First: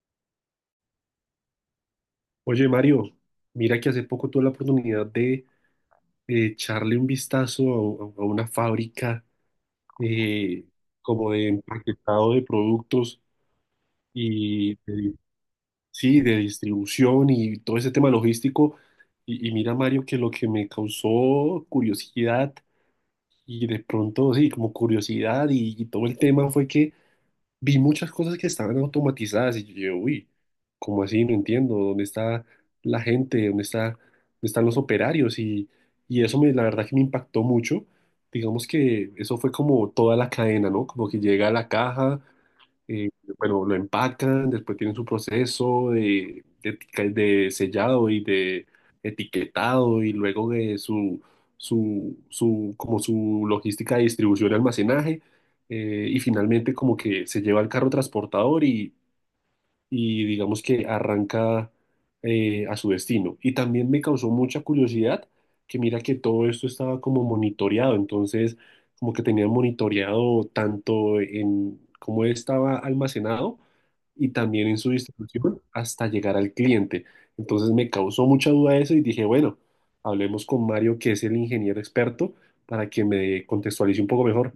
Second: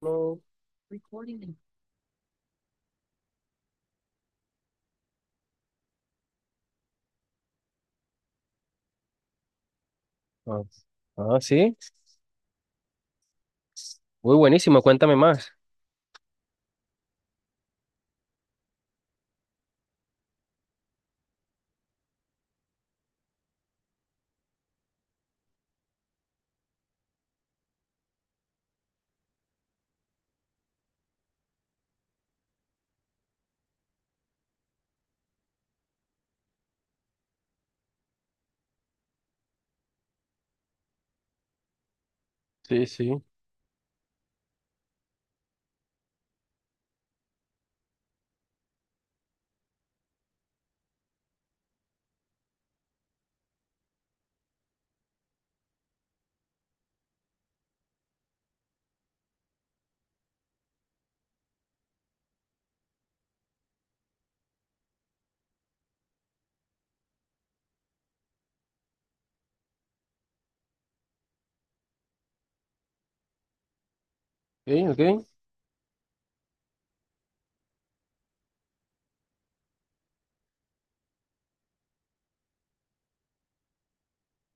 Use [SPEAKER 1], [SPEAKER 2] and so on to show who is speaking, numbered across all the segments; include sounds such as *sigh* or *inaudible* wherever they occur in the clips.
[SPEAKER 1] No.
[SPEAKER 2] Oye, Mario, mira que hace poco tuve la oportunidad de echarle un vistazo a una fábrica,
[SPEAKER 1] Ah,
[SPEAKER 2] eh, como
[SPEAKER 1] ah,
[SPEAKER 2] de
[SPEAKER 1] sí.
[SPEAKER 2] empaquetado de productos
[SPEAKER 1] Muy bu-
[SPEAKER 2] y de- sí, de distribución y todo ese tema logístico. Y mira, Mario, que lo que me causó curiosidad y de pronto, sí, como curiosidad y todo el tema fue que vi muchas cosas que estaban automatizadas y yo, uy, ¿cómo así? No entiendo, ¿dónde está la gente? ¿Dónde está, dónde están los operarios? Y eso me, la verdad que me impactó mucho. Digamos que eso fue como toda la cadena, ¿no? Como que llega a la caja,
[SPEAKER 1] Sí,
[SPEAKER 2] eh,
[SPEAKER 1] sí. Ok,
[SPEAKER 2] bueno, lo empacan, después tienen su proceso de sellado y de etiquetado y luego de su, como su logística de distribución y almacenaje, y finalmente como que se lleva al carro transportador y digamos que arranca a su destino. Y también me causó mucha curiosidad que mira que todo esto estaba como monitoreado, entonces como que tenían monitoreado tanto en cómo estaba almacenado y también en su
[SPEAKER 1] ok.
[SPEAKER 2] distribución hasta llegar al cliente. Entonces me causó mucha duda eso y dije, bueno, hablemos con Mario, que es el ingeniero experto, para que me contextualice un poco mejor.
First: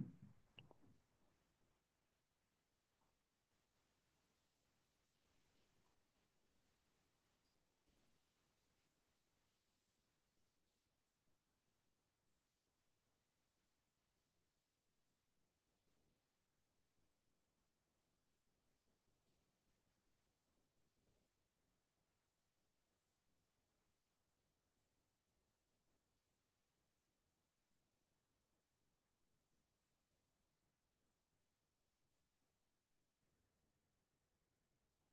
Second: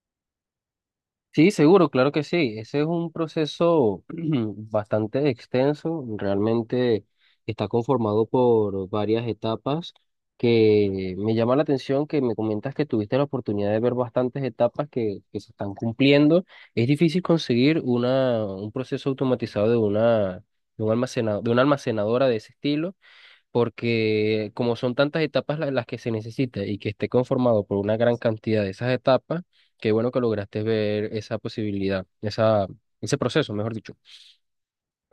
[SPEAKER 1] Sí, seguro, claro que sí. Ese es un proceso *clears throat* bastante extenso. Realmente está conformado por varias etapas que me llama la atención que me comentas que tuviste la oportunidad de ver bastantes etapas que se están cumpliendo. Es difícil conseguir un proceso automatizado de un almacenado, de una almacenadora de ese estilo, porque como son tantas etapas las que se necesita y que esté conformado por una gran cantidad de esas etapas, qué bueno que lograste ver esa posibilidad, ese proceso, mejor dicho.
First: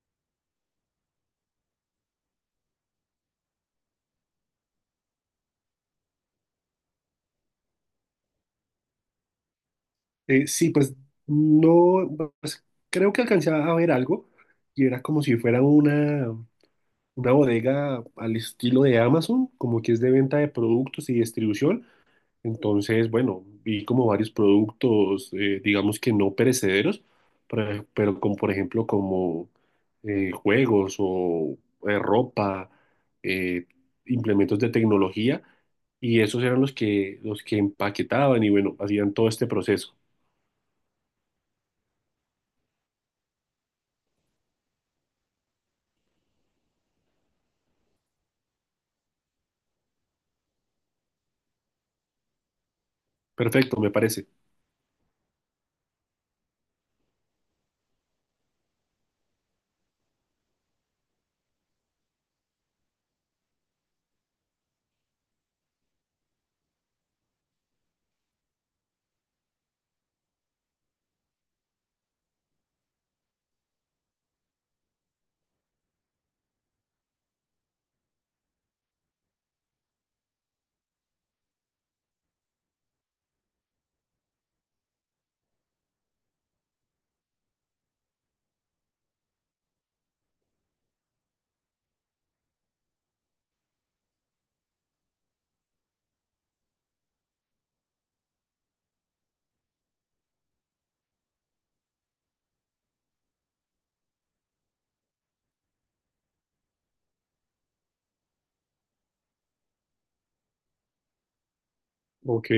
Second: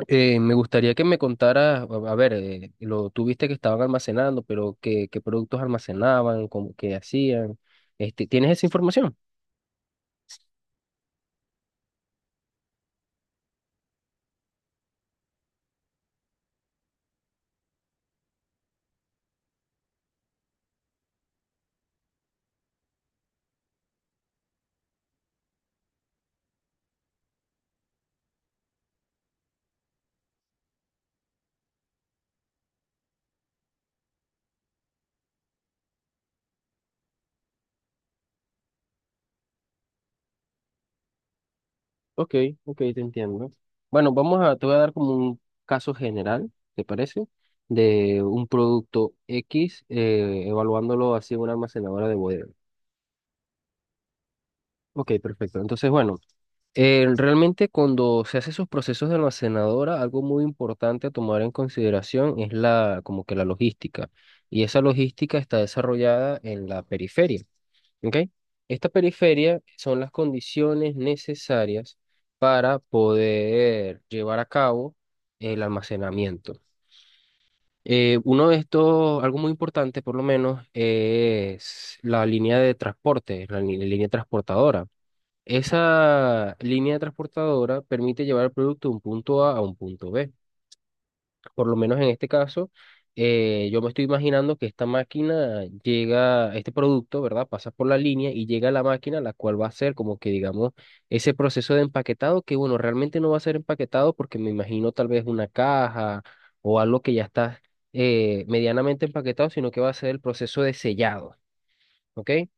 [SPEAKER 1] Me gustaría que me contaras, a ver, lo tuviste que estaban almacenando, pero qué productos almacenaban, cómo, qué hacían. Este, ¿tienes esa información?
[SPEAKER 2] Sí, pues no, pues, creo que alcancé a ver algo y era como si fuera una bodega al estilo de Amazon, como que es de venta de productos y distribución. Entonces, bueno, vi como varios productos, digamos que no perecederos, pero como por ejemplo como juegos o ropa, eh, implementos de tecnología y esos eran los que empaquetaban y bueno, hacían todo este proceso.
[SPEAKER 1] Ok, ok, te entiendo. Bueno, te voy a dar como un caso general, ¿te parece? De un producto X, evaluándolo así en una almacenadora de bodega.
[SPEAKER 2] Perfecto, me parece.
[SPEAKER 1] Ok, perfecto. Entonces, bueno, realmente cuando se hace esos procesos de almacenadora, algo muy importante a tomar en consideración es la, como que la logística. Y esa logística está desarrollada en la periferia. ¿Ok? Esta periferia son las condiciones necesarias para poder llevar a cabo el almacenamiento. Uno de estos, algo muy importante por lo menos, es la línea de transporte, línea transportadora. Esa línea transportadora permite llevar el producto de un punto A a un punto B, por lo menos en este caso. Yo me estoy imaginando que esta máquina llega, este producto, ¿verdad? Pasa por la línea y llega a la máquina, la cual va a ser como que, digamos, ese proceso de empaquetado, que bueno, realmente no va a ser empaquetado porque me imagino tal vez una caja o algo que ya está medianamente empaquetado, sino que va a ser el proceso de sellado. ¿Ok?
[SPEAKER 2] Ok.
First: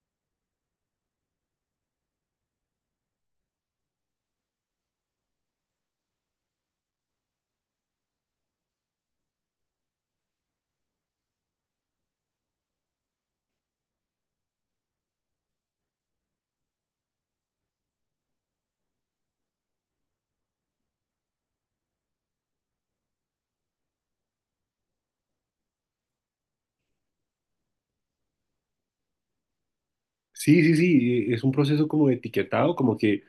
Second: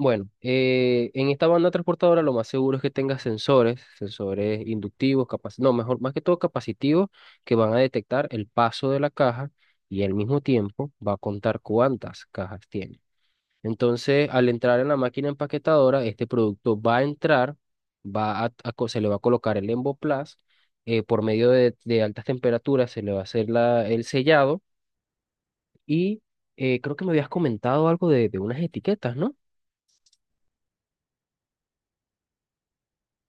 [SPEAKER 1] Bueno, en esta banda transportadora lo más seguro es que tenga sensores, sensores inductivos, no, mejor, más que todo capacitivos, que van a detectar el paso de la caja y al mismo tiempo va a contar cuántas cajas tiene. Entonces, al entrar en la máquina empaquetadora, este producto va a entrar, va a co- se le va a colocar el emboplaz. Por medio de altas temperaturas se le va a hacer el sellado. Y creo que me habías comentado algo de unas etiquetas, ¿no?
[SPEAKER 2] Sí, sí, sí, es un proceso como de etiquetado, como que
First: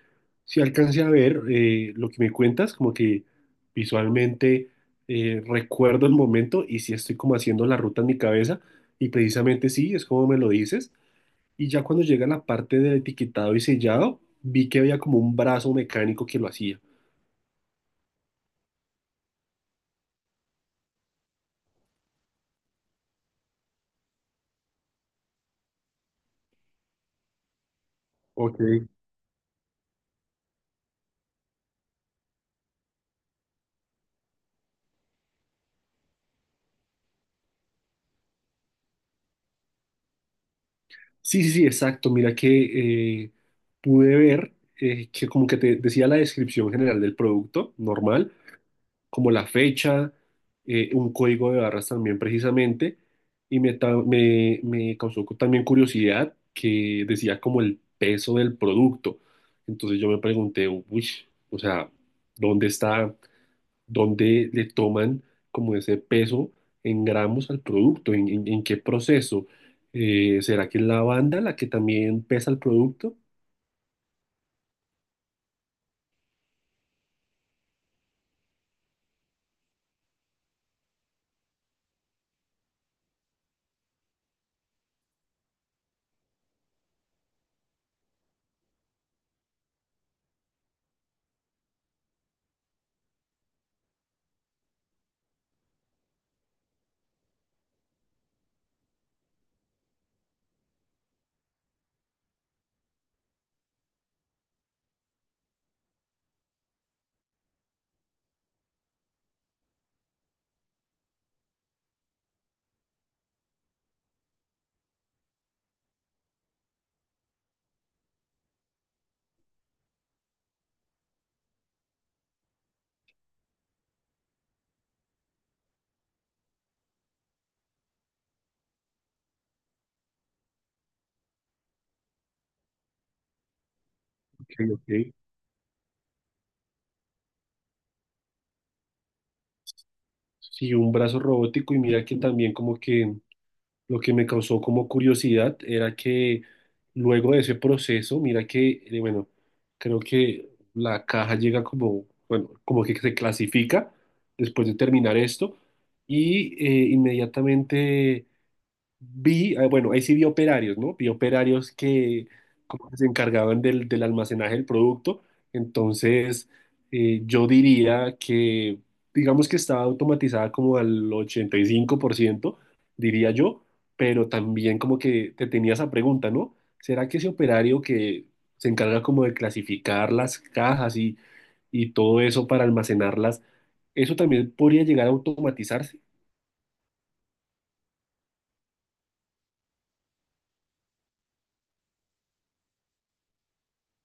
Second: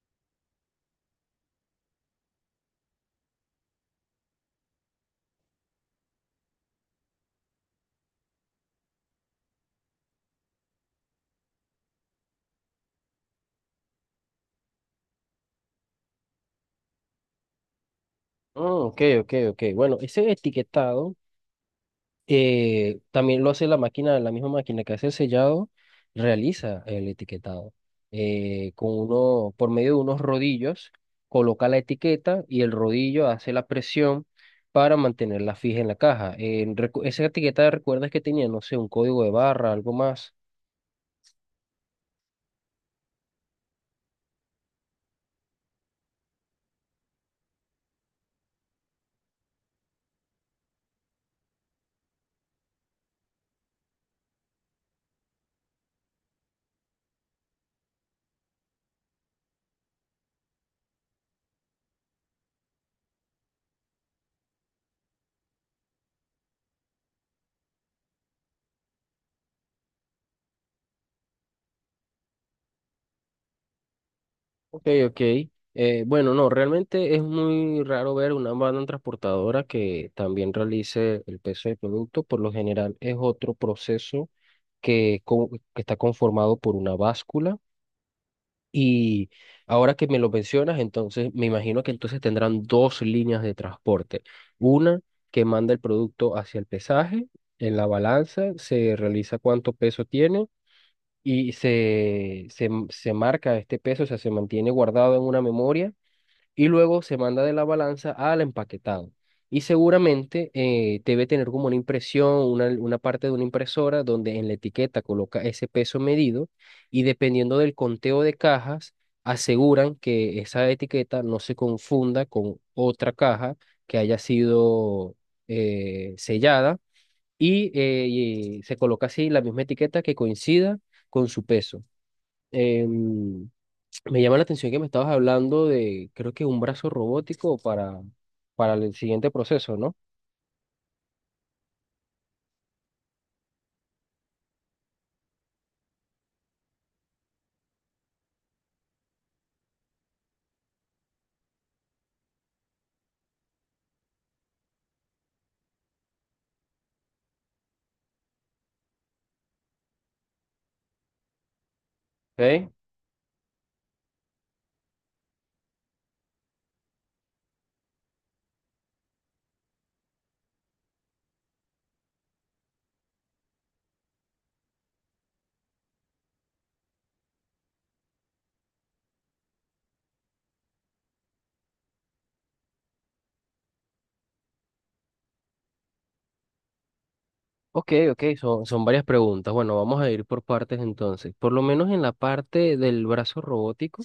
[SPEAKER 2] si alcancé a ver, lo que me cuentas, como que visualmente recuerdo el momento y si estoy como haciendo la ruta en mi cabeza y precisamente sí, es como me lo dices. Y ya cuando llega la parte del etiquetado y sellado, vi que había como un brazo mecánico que lo hacía.
[SPEAKER 1] Mm, ok, ok, ok. Bueno, ese etiquetado, también lo hace la máquina, la misma máquina que hace el sellado, realiza el etiquetado.
[SPEAKER 2] Ok.
[SPEAKER 1] Con uno, por medio de unos rodillos, coloca la etiqueta y el rodillo hace la presión para mantenerla fija en la caja. Esa etiqueta, ¿recuerdas que tenía, no sé, un código de barra, algo más?
[SPEAKER 2] Sí, sí, sí, exacto. Mira que, pude ver, que como que te decía la descripción general del producto normal, como la fecha, un código de barras también precisamente, y me causó también curiosidad que decía como el peso del producto. Entonces yo me pregunté, uy, o sea, ¿dónde está, dónde le toman como ese peso en gramos al producto? En qué proceso? ¿Será que es la banda la que también pesa el producto?
[SPEAKER 1] Ok, ok. Bueno, no, realmente es muy raro ver una banda transportadora que también realice el peso del producto. Por lo general es otro proceso que está conformado por una báscula. Y ahora que me lo mencionas, entonces me imagino que entonces tendrán dos líneas de transporte. Una que manda el producto hacia el pesaje, en la balanza se realiza cuánto peso tiene y se marca este peso, o sea, se mantiene guardado en una memoria y luego se manda de la balanza al empaquetado. Y seguramente debe tener como una impresión, una parte de una impresora donde en la etiqueta coloca ese peso medido y dependiendo del conteo de cajas, aseguran que esa etiqueta no se confunda con otra caja que haya sido sellada, y se coloca así la misma etiqueta que coincida con su peso. Em, Me llama la
[SPEAKER 2] Ok,
[SPEAKER 1] atención que me
[SPEAKER 2] ok.
[SPEAKER 1] estabas hablando de, creo que un brazo robótico para el siguiente proceso, ¿no?
[SPEAKER 2] Sí, un brazo robótico y mira que también como que lo que me causó como curiosidad era que luego de ese proceso, mira que, bueno, creo que la caja llega como, bueno, como que se clasifica después de terminar esto y inmediatamente vi, bueno, ahí sí vi operarios, ¿no? Vi operarios que
[SPEAKER 1] Ok,
[SPEAKER 2] como que se encargaban del almacenaje del producto. Entonces, yo diría que, digamos que estaba automatizada como al 85%, diría yo, pero también como que te tenía esa pregunta, ¿no? ¿Será que ese operario que se encarga como de clasificar las cajas y todo eso para almacenarlas, eso también podría llegar a automatizarse?
[SPEAKER 1] ok, ok, son varias preguntas. Bueno, vamos a ir por partes entonces. Por lo menos en la parte del brazo robótico,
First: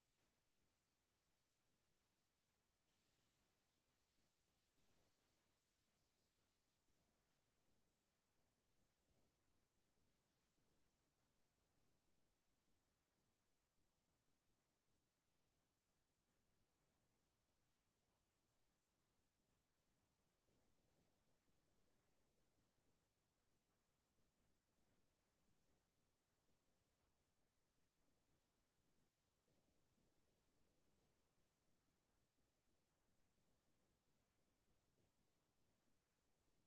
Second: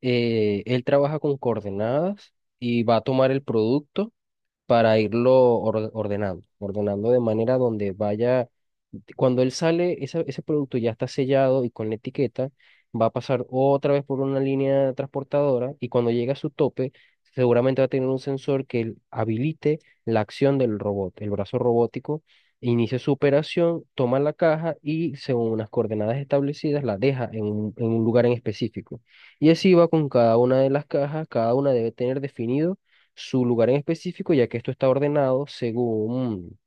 [SPEAKER 1] él trabaja con coordenadas y va a tomar el producto, para irlo ordenando, ordenando de manera donde vaya. Cuando él sale, ese producto ya está sellado y con la etiqueta, va a pasar otra vez por una línea transportadora y cuando llegue a su tope, seguramente va a tener un sensor que habilite la acción del robot, el brazo robótico. Inicia su operación, toma la caja y según unas coordenadas establecidas la deja en en un lugar en específico. Y así va con cada una de las cajas, cada una debe tener definido su lugar en específico, ya que esto está ordenado según,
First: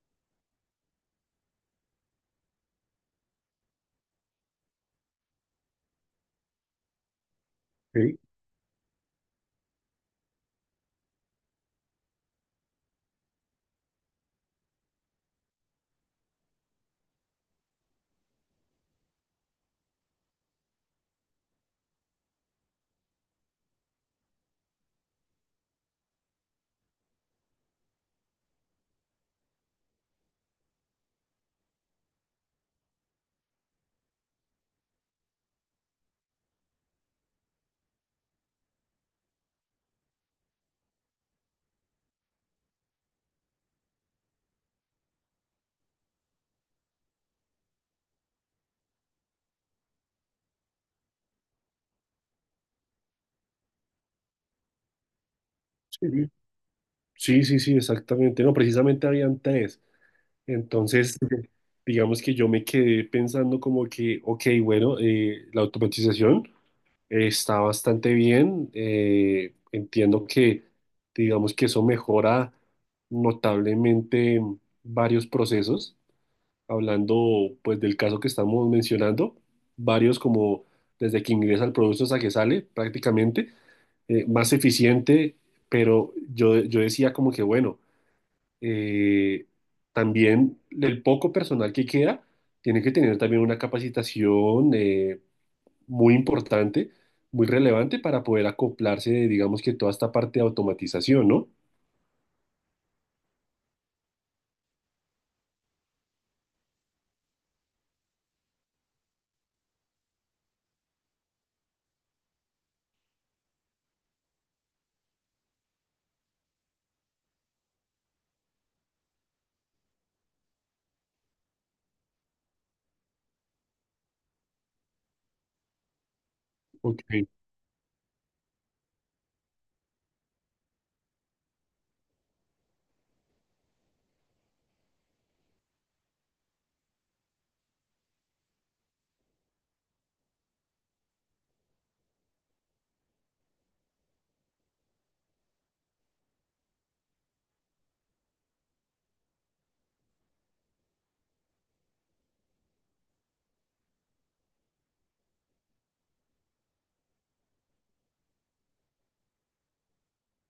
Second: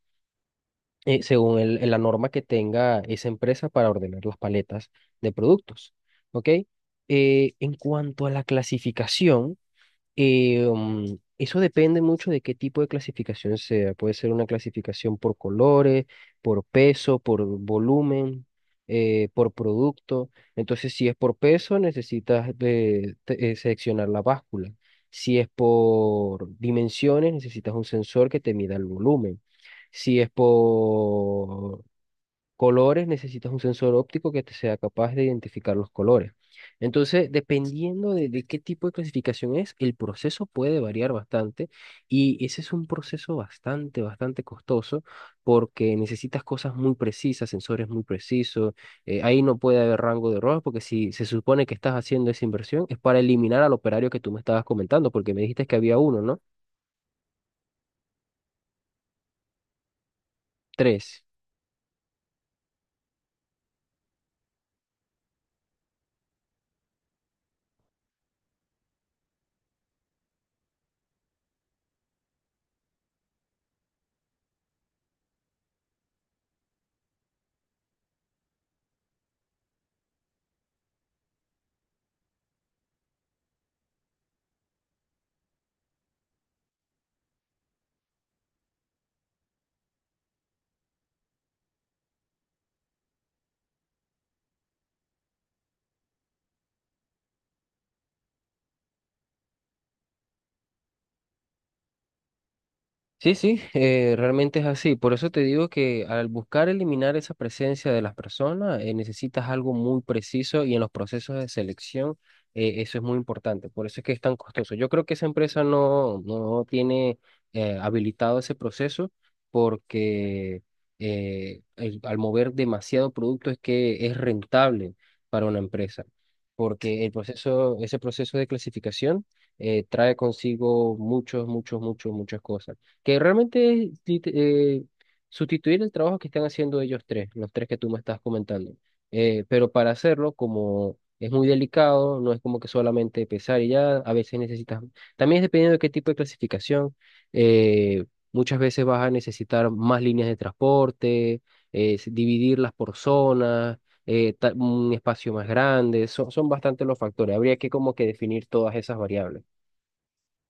[SPEAKER 1] según la norma que tenga esa empresa para ordenar las paletas de productos. ¿Ok? En
[SPEAKER 2] Sí,
[SPEAKER 1] cuanto a la clasificación, eso depende mucho de qué tipo de clasificación sea. Puede ser una clasificación por colores, por peso, por volumen, por producto. Entonces, si es por peso, necesitas seleccionar la báscula. Si es por dimensiones, necesitas un sensor que te mida el volumen. Si es por colores, necesitas un sensor óptico que te sea capaz de identificar los colores. Entonces, dependiendo de qué tipo de clasificación es, el proceso puede variar bastante, y ese es un proceso bastante, bastante costoso porque necesitas cosas muy precisas, sensores muy precisos. Ahí no puede haber rango de error porque si se supone que estás haciendo esa inversión es para eliminar al operario que tú me estabas comentando, porque me dijiste que había uno,
[SPEAKER 2] sí,
[SPEAKER 1] ¿no?
[SPEAKER 2] sí, sí, sí, exactamente. No, precisamente habían tres. Entonces,
[SPEAKER 1] Tres.
[SPEAKER 2] ujú, digamos que yo me quedé pensando como que, ok, bueno, la automatización, está bastante bien. Eh, entiendo que, digamos que eso mejora notablemente varios procesos. Hablando pues del caso que estamos mencionando, varios como desde que ingresa el producto hasta que sale prácticamente, más eficiente, pero yo decía como que, bueno, eh, también el poco personal que queda tiene que tener también una capacitación, muy importante, muy relevante para poder acoplarse, digamos que toda esta parte de automatización, ¿no?
[SPEAKER 1] Sí, sí, realmente es así. Por eso te digo que al buscar eliminar esa presencia de las personas, necesitas algo muy preciso, y en los procesos de selección, eso es muy importante. Por eso es que es tan costoso. Yo creo que esa empresa no, no tiene habilitado ese proceso porque al mover demasiado producto es que es rentable para una empresa.
[SPEAKER 2] Ok,
[SPEAKER 1] Porque el proceso, ese proceso de clasificación trae consigo muchos, muchos, muchos, muchas cosas, que realmente es sustituir el trabajo que están haciendo ellos tres, los tres que tú me estás comentando. Pero para hacerlo, como es muy delicado, no es como que solamente pesar y ya, a veces necesitas, también es dependiendo de qué tipo de clasificación, eh, muchas veces vas a necesitar más líneas de transporte, dividirlas por zonas. Un espacio más grande, son bastante los factores, habría que como que definir todas esas variables.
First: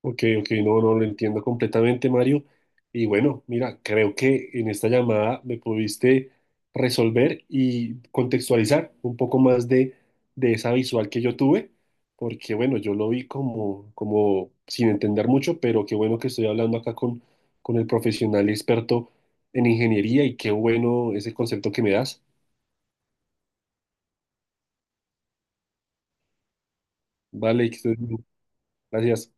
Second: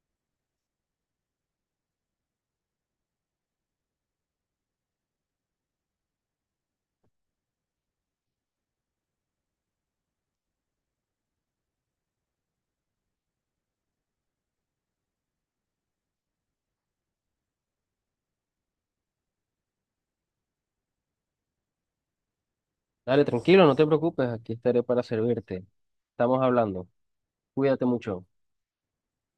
[SPEAKER 2] ok, ok, no, no lo entiendo completamente, Mario. Y bueno, mira, creo que en esta llamada me pudiste resolver y contextualizar un poco más de esa visual que yo tuve, porque bueno, yo lo vi como, como sin entender mucho, pero qué bueno que estoy hablando acá con el profesional experto en ingeniería y qué bueno ese concepto que me das.
[SPEAKER 1] Dale, tranquilo, no te preocupes, aquí estaré para servirte. Estamos hablando.
[SPEAKER 2] Vale, que
[SPEAKER 1] Cuídate
[SPEAKER 2] estés bien.
[SPEAKER 1] mucho.
[SPEAKER 2] Gracias.